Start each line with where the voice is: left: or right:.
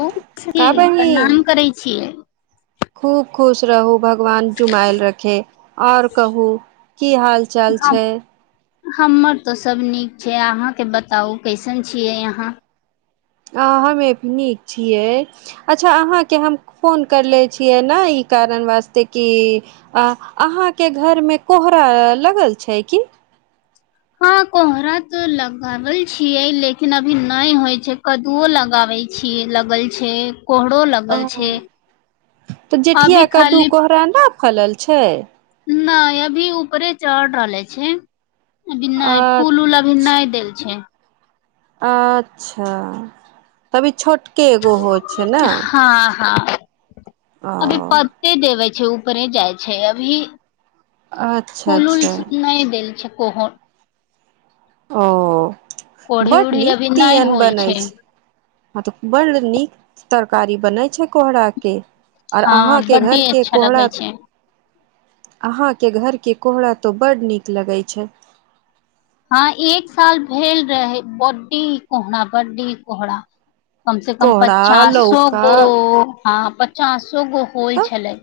left: ओम जी
right: का
left: प्रणाम
right: बहिन
left: करै छियै
right: खूब खुश रहू भक भगवान जुमायल रखे आओर कहू की हाल चाल
left: हम
right: छै
left: हमर तऽ सभ नीक छै अहाँके बताउ कैसन छियै आहाँ
right: आ हमे नीक छियै अच्छा अहाँके हम फोन करले छियै ने ई ई कारण वास्ते कि अहााँके घर मे कोहरा लगल छै कि
left: हँ कोहरा तऽ लगावल छियै लेकिन अभी नहि होइ छै कद्दूओ लगाबे छी लगल छै कोहरो
right: ओ
left: लगल छै
right: तऽ
left: अभी
right: जेठिया कद्दू
left: खाली
right: कोहरा ने फलल छै
left: नहि अभी ऊपरे चढ़ रहले छै अभी
right: अ
left: नहि फूल ऊल अभी नहि देल छै
right: अच्छा तभी छोटके एगो होइ छै ने
left: हँ हँ
right: ओ
left: अभी पत्ते देबे छै ऊपरे जाइ छै अभी
right: अच्छा
left: फूल उल
right: अच्छा
left: नहि देल छै कोहर
right: ओ
left: कोढ़ी
right: ब्ड
left: उढ़ी
right: नीक
left: अभी नहि
right: तियन
left: होइ
right: बनै छै ह तऽ बड़ नीक तरकारी बनै छै कोहरा के आर
left: हँ
right: अहाँके
left: बड्डे
right: घरके
left: अच्छा
right: कोहरा
left: लगै छै
right: अहाँके घरके कोहरा तऽ बड नीक लगै छै
left: हँ एक साल भेल रहै ओड्डी कोहरा बड्डी कोहरा कम से कम
right: कोहरा
left: पचासो
right: लौका
left: गो हँ पचासो गो होल
right: तऽ
left: छलै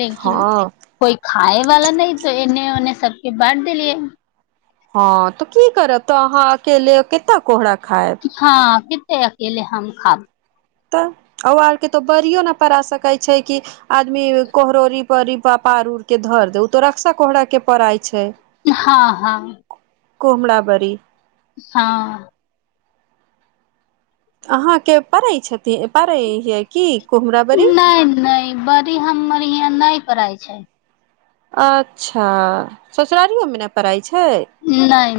left: लेकिन
right: हँ
left: कोइ खा खाय वाला नहि तऽ एन्ने ओन्ने सबके बाँट देलियै
right: हँ तऽ की करब तऽ अहाँ अकेले कतेक कोहरा खायब
left: हँ कते अकेले हम खाब
right: तऽ ओ आर के तो बरियो न पड़ा सकैत छै कि आदमी कोहरोरी बरि पापड़ पार उर के धर दे ओ तऽ रक्शा कोहरा के पड़ाइ छै
left: हँ हँ
right: कोमला बरी
left: हँ
right: अहाँ के पड़ै छथिन पड़ै हियै की कोहमरा बरी
left: नहि नहि बड़ी हमर यहाँ नहि परै छै
right: अच्छा ससुरारियो मे ने पराई
left: नहि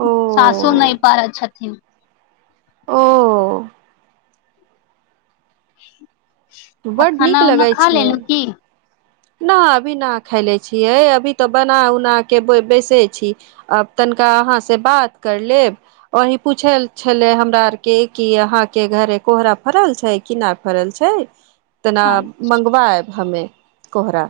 right: ओ
left: सासो नहि पारै छथिन
right: ओ
left: आ
right: बड्ड
left: खाना
right: नीक
left: उना
right: लगै
left: खा
right: छै
left: लेलहु की
right: न अभी न खायले छियै अभी तऽ बना उना के बैसे छी आ तनी हुका आहाँ से बात कर लेब वोहि पूछल छल हमरा आर के अहा के घर कोहरा फरल छै कि ना फरल छै तेना मंगवायब हमे कोहरा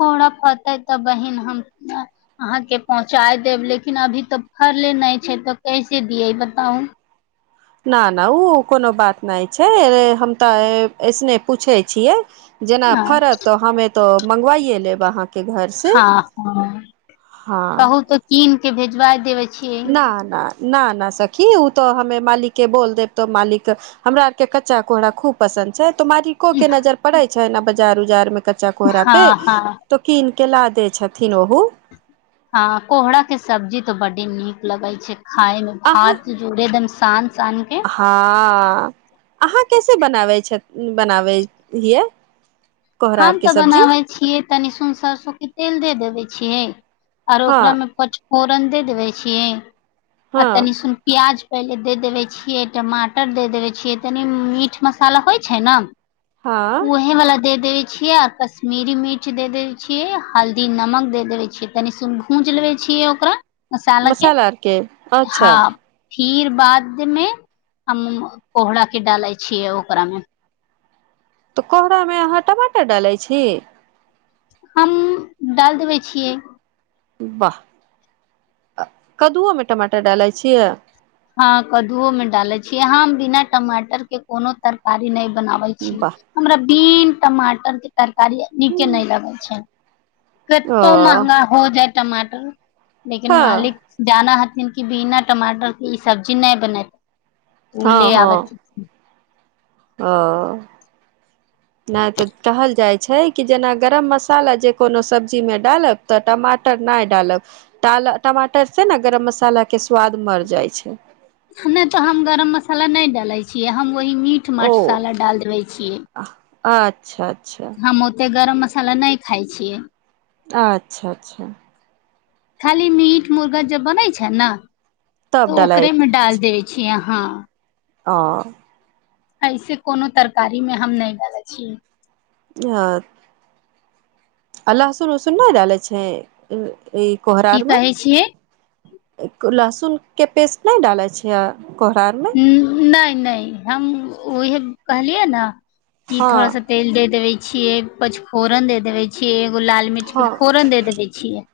left: कोहरा फरतै तऽ बहिन हम अहाँके पहुँचा देब लेकिन अभी तऽ फ फरले नै छै तो कैसे दिय बताउ
right: ना ना ओ कोनो बात नहि छै हम तऽ अऐसने पूछै छियै जेना
left: हँ
right: फड़त तो हम ए तो मंगवाइे लेब अहाँके घरसँ
left: हँ ह
right: हँ
left: कहू तऽ कीन के भेजवा देबे छियै
right: ना ना ना ना सखी ओ तो हमे मालिक के बोल देब तो मालिक हमरा आर के कच्चा कोहराा खूब पसन्द छै तो मालिको के नजर पड़े छै ने बजार उजार मे कच्चा कोहरा पे
left: हँ हँ
right: तो कीन के ला दे छथिन ओहो
left: हँ कोहराक के सब्जी तऽ बडी नीक लगै छै खााय मे
right: अहाँ
left: भात जोड़े एकदम शान शान के
right: हँ अहाँ कैसे बनाबै छै बनाबै हियै कोहरा
left: हम
right: आरके
left: तऽ
right: सब्जी
left: बनाबे छियै तनी सरसों के तेल दे देबे छियै आरो
right: हँ
left: ओकरा में पचफोरन दे देबे छियै आ
right: हँ
left: तनी सुन प्याज पहिले दे देबे छियै टमाटर दे देबे छियै तनी मीट मसाला होइ छै ने
right: हँ
left: ओही वला दे दे छीये आर कश्मीरी मिर्च दे देवे छीये हल्दी नमक देवे छीये तनिस भूंज लेवे छीे छिय ओकरा मसाला के
right: आरके अच्छा
left: हँ फिर बाद मे हम पोहरा के डाले छियै ओकरा मे
right: तऽ कोहरा में अहाँ टमाटर डालै छी
left: हम डालि देबै छियै
right: वाह कददुओ में टमाटर डालै छियै
left: हँ कद्दूओ में डाले छीयै हम बिना टमाटर के कोनो तरकारी नहि बनाबै छी
right: वाह
left: हमरा बीन टमाटर के तरकारी नीके नहि लगे छै
right: ओ
left: कतो महगा हो जाय टमाटर लेकिन
right: हँ
left: मालिक जाना ह बिना टमाटर के ई सब्जी नहि बनेत ओ
right: हँ
left: ले
right: हँ
left: आबैत
right: ओ नहि तऽ टहल जाइ छै कि जेना गरम मसाला जै कोनो सब्जी मे डालब तऽ टमाटर नै डालब डा टमाटर से ने गरम मसाला के स्वाद मर जाइ छै
left: नै तऽ हम गरम मसाला नहि डालैत छियै हम कोहि मीट मसाला डालि देबै छियै
right: अच्छाा
left: हम ओते गरम मसाला नहि खाइ छियै
right: अच्छा अच्छा
left: खाली मीट मुर्गा जब बनै छै न
right: तब
left: तऽ
right: डालै
left: ओकरे मे डाल दैय छिय हँ
right: ओँ
left: ऐसे कोनो तरकारी में हम नहि डालै छियै
right: ह आ लह्सुन उसुन नहि डाले छै ई कोहरार
left: की
right: मे
left: कहै छियै
right: लहसुन के पेस्ट नहि डाले छियै कोहरा आरमे
left: नहि नहि हम ओहे कहलियै न ई थोड़ा
right: हँ
left: सा तेल दे देबे छियै पचफोरन दे देबे छियै उ लाल मिर्च के
right: हँ
left: फोरन दे देबै छियै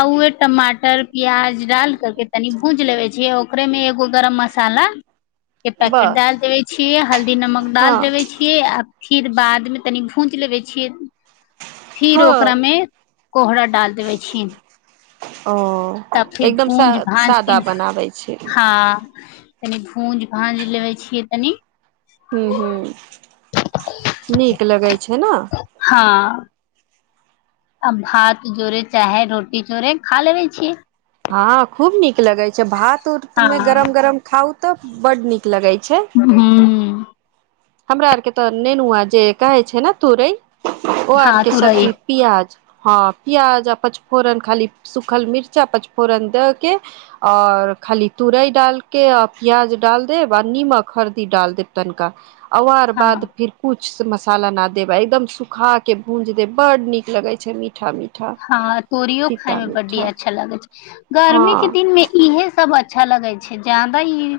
left: आ उहे टमाटर प्याज डाल कर के तनि भूज लेबे छिय ओकरे में एगो गरम मसाला के पैकेट
right: बस
left: डाल देबे छियै हल्दी नमक डाल
right: हँ
left: देबे छियै आ फिर बादमे तनी भूज लेबे छियै फिर
right: हँ
left: ओकरा मे कोहरा डाल देबै छियै
right: ओ
left: तब फिर
right: एकदम सा
left: भुंज भाँज के
right: सादा बनाबै छै
left: हँ तनि भूंज भाँज लेबे छियै तनी
right: ह्म ह्म नीक लगै छै न
left: अ भात जोरे चाहे रोटी जोरे खा लेबे छियै
right: हँ खूब नीक नीक लगै छै भात
left: हँ
right: उतमे गरम गरम खाउ तऽ बड्ड नीक लगै छै
left: हूँ
right: हमरा आर के तऽ नेनुआ जे कहै छै ने तुरै ओ
left: हँ
right: आरके
left: तुरई
right: सब्जी प्याज हँ पियाज आ पचफोरन खाली सुखल मिर्चा पचफोरन दके आर र खाली तूराई डालके आ प्याज डाल देब आ निमक हरदी डाल देब तनिका औ आर बाद
left: हँ
right: फिर कुछ कुछ मसाला न देब आ एकदम सुखा के भूंज देब बड नीक लगे छै मी
left: हँ तोरीओ खाय में बड्डी
right: मीठा
left: अच्छा लागे छै गर्मी के
right: हँ
left: दिन में इहे सब अच्छा लगे छै जादा ई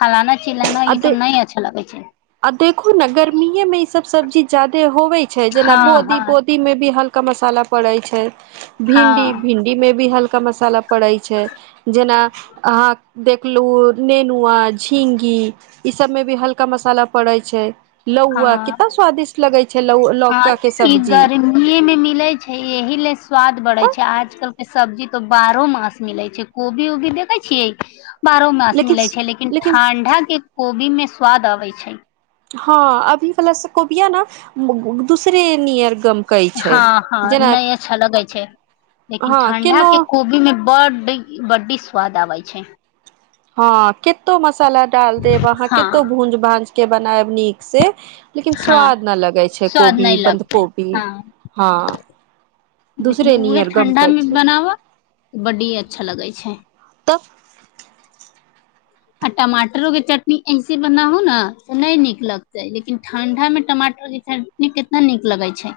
left: फलाना चिलाना इ सब नहि अच्छा लगे छै
right: आब देखू न गर्मीेये मे ई सब सब्जी ज्यादे होवे छै जेना
left: हँ
right: बोदी
left: हँ
right: बोदी मे भी हल्का मसाला पड़ै छै भिन्डी
left: हँ
right: भिन्डी मे भी हल्का मसाला पड़ै छै जेना अहाँक देखलु नेनुआ झिंगी ई सब मे भी हल्का मसाला पड़ै छै लौआ
left: हँ
right: कितना स्वादिष्ट लगै छै लौ
left: हँ
right: लौका के
left: ई
right: सब्जी
left: गर्मीए मे मिले छै एहि स्वाद बढ़े
right: तऽ
left: छै आजकल सब्जी तो बारहो मास मिलै छै कोबी ओबी देखे छियै बारहो मास
right: लेकिन
left: मिले छै लेकिन ठंडा के कोबी में स्वाद अबै छै
right: हँ अभी बला स कोबिया न उ उ दूसरे नियर गमकै छै
left: हँ हँ
right: जेना
left: नहि अच्छा लगै छै लेकिन
right: हँ
left: ठंडा
right: केनो
left: के कोबी में बड बड्डी स्वाद आवै छै
right: हँ केतो मसाला डाल देब अहाँ
left: हँ
right: केतो भूंज भांज के बनायब नीक से लेकिन
left: हँ
right: स्वाद नहि लगै छै
left: स्वाद
right: कोबी
left: नहि
right: बन्ध
left: लगतै
right: कोबी
left: हँ
right: हँ
left: लेकिन
right: दूसरे
left: उहे
right: नियर
left: ठण्डा
right: गमकै
left: मे
right: छै
left: बनाब बड्डी अच्छा लगै छै
right: तब
left: आ टमाटरो के चटनी ऐसे बनाहु न त नहि नीक लगते लेकिन ठंडा मे टमाटर चटनी कितना नीक लगे छै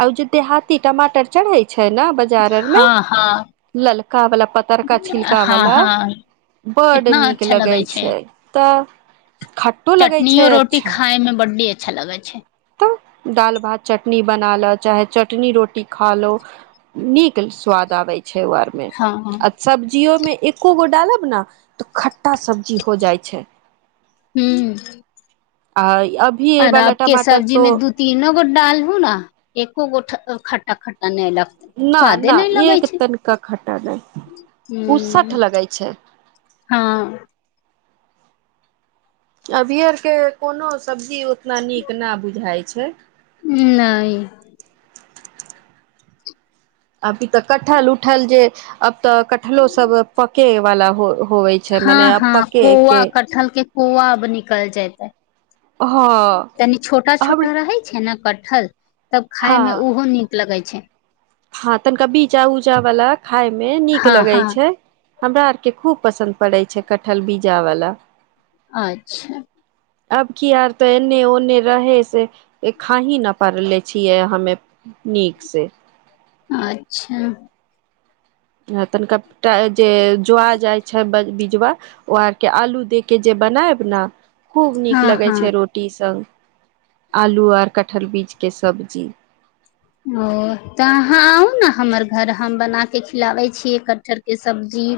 right: आ ओ जे देहाती टमाटर चढ़ैत छै न बाजार आर में
left: हँ हँ
right: ललकावला पतारका
left: हँ
right: छिलकावला
left: हँ
right: बड
left: कितना
right: नीक
left: अच्छा
right: लगै छै तऽ खट्टो लगै
left: चटनीओ
right: छै
left: रोटी
right: अच्छा
left: खाायमे बड्डी अच्छा लगै छै
right: तऽ दाल भात चटनी बना लो चाहे चटनी रोटी खा लो नीक स्वाद आबे छै ओ आरमे
left: हँ
right: आ सब्जियो मे एको गो डालब ने तऽ खट्टा सब्जी हो जाइ छै
left: हूँ
right: आ अभी ए
left: आर
right: वाला
left: आबके
right: टमाटर
left: सब्जी
right: तो
left: मे दू तीनो गो डालहु न एको गो खटटा ख
right: न न एक तनिका खट्टा नहि
left: ह
right: उसठ लगै छै
left: हँ
right: अभी आरके कोनो सब्जी उतना नीक न बुझाइ छै
left: नइ
right: [inaudible] अभी तऽ कटहल उठल जे अब तऽ कटहलो सब पके वाला हो होवे छै मने
left: हँ
right: अब
left: हँ
right: पके के
left: कौआ कठहल के कौआ अब निकल जैतै
right: हँ
left: तनी छोटा
right: हम
left: छोटा रहे छै ने कटहल तब खाय में
right: हँ
left: उहो नीक लगे छै
right: हँ तनिका बीजा उजा वाला खाय मे नीक
left: हँ
right: लगै
left: हँ
right: छै हमरा आरके खूब पसन्द पड़ै छै कटहल बीजा बाला
left: अच्छा
right: अबकी आर तऽ एने ओने रहे से खाही न पाअर्ले छियै हमे नीक से
left: अच्छा
right: तनिका जे जोआ जाय छै बिजवा ओ आर के आलू दे के जे बनायब ने खूब नीक
left: हँ
right: लगै
left: हँ
right: छै रोटी संग आलू आर कठहल बीज के सब्जी
left: ओ तऽ अहाँ आउ न हमर घर हम बनाके खिलाबै छि कटहर के सब्जी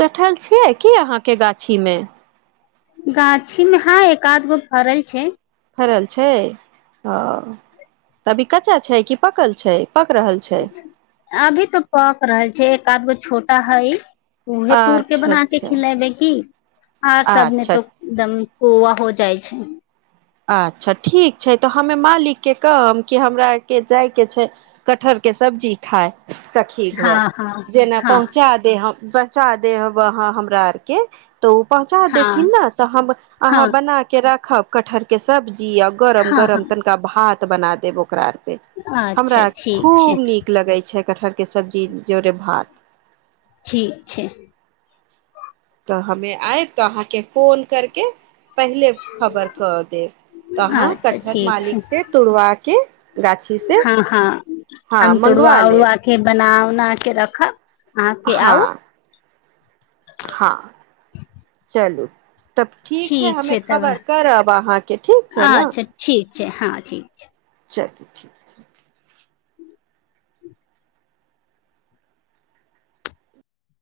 right: कठहल छै की अहाँके गाछी मे
left: गाछी मे हँ एक आध गो फरल छै
right: फड़ल छै ह तभी कच्चा छै कि पकल छै पक रहल छै
left: अभी तऽ पक रहल छै एक आध गो छोटा है उहे तोरके
right: अच्छा
left: बना के
right: अच्छा
left: खिलेबै की आर सब ने
right: अच्छा
left: तो एकदम कोआ हो जाइ छै
right: अच्छा ठीक छै तऽ हम में मालिक के कहब कि हमरा के जायके छै कटहर के सब्जी खाय सखी
left: हँ
right: घर
left: हँ
right: जेना
left: हँ
right: पहुँचा दे हम ब चादे अब अहाँ हमरा आरके तऽ ओ पहुँचा देथिन
left: हँ
right: ने तऽ हम अहाँ
left: हँ
right: बना के राखब कटहर के सब जी आ गरम
left: हँ
right: गरम तनिका भात बना देब ओकरा
left: हँ
right: हमरा
left: अच्छा ठीक छै
right: खूब नीक लगै छै कटहर के सब्जी जोरे भात
left: ठीक छै
right: तऽ हमे आयब तऽ अहाँके फोन करके पहिले खबर क देब त अहाँ
left: अच्छा
right: कटहर
left: ठीक
right: मालिक
left: छै
right: से तोड़वा के गाछी से
left: हँ हँ
right: हँ
left: हम
right: मंगवा
left: तोड़वा
right: लेब
left: उड़बा के बना उना के रखब अहाँके आउ
right: हँ हँ चलू तब ठीक छै हमे खबर करब अहाँके ठीक छै ने
left: अच्छा हँ ठीक ठीक छै
right: चलू ठीक छै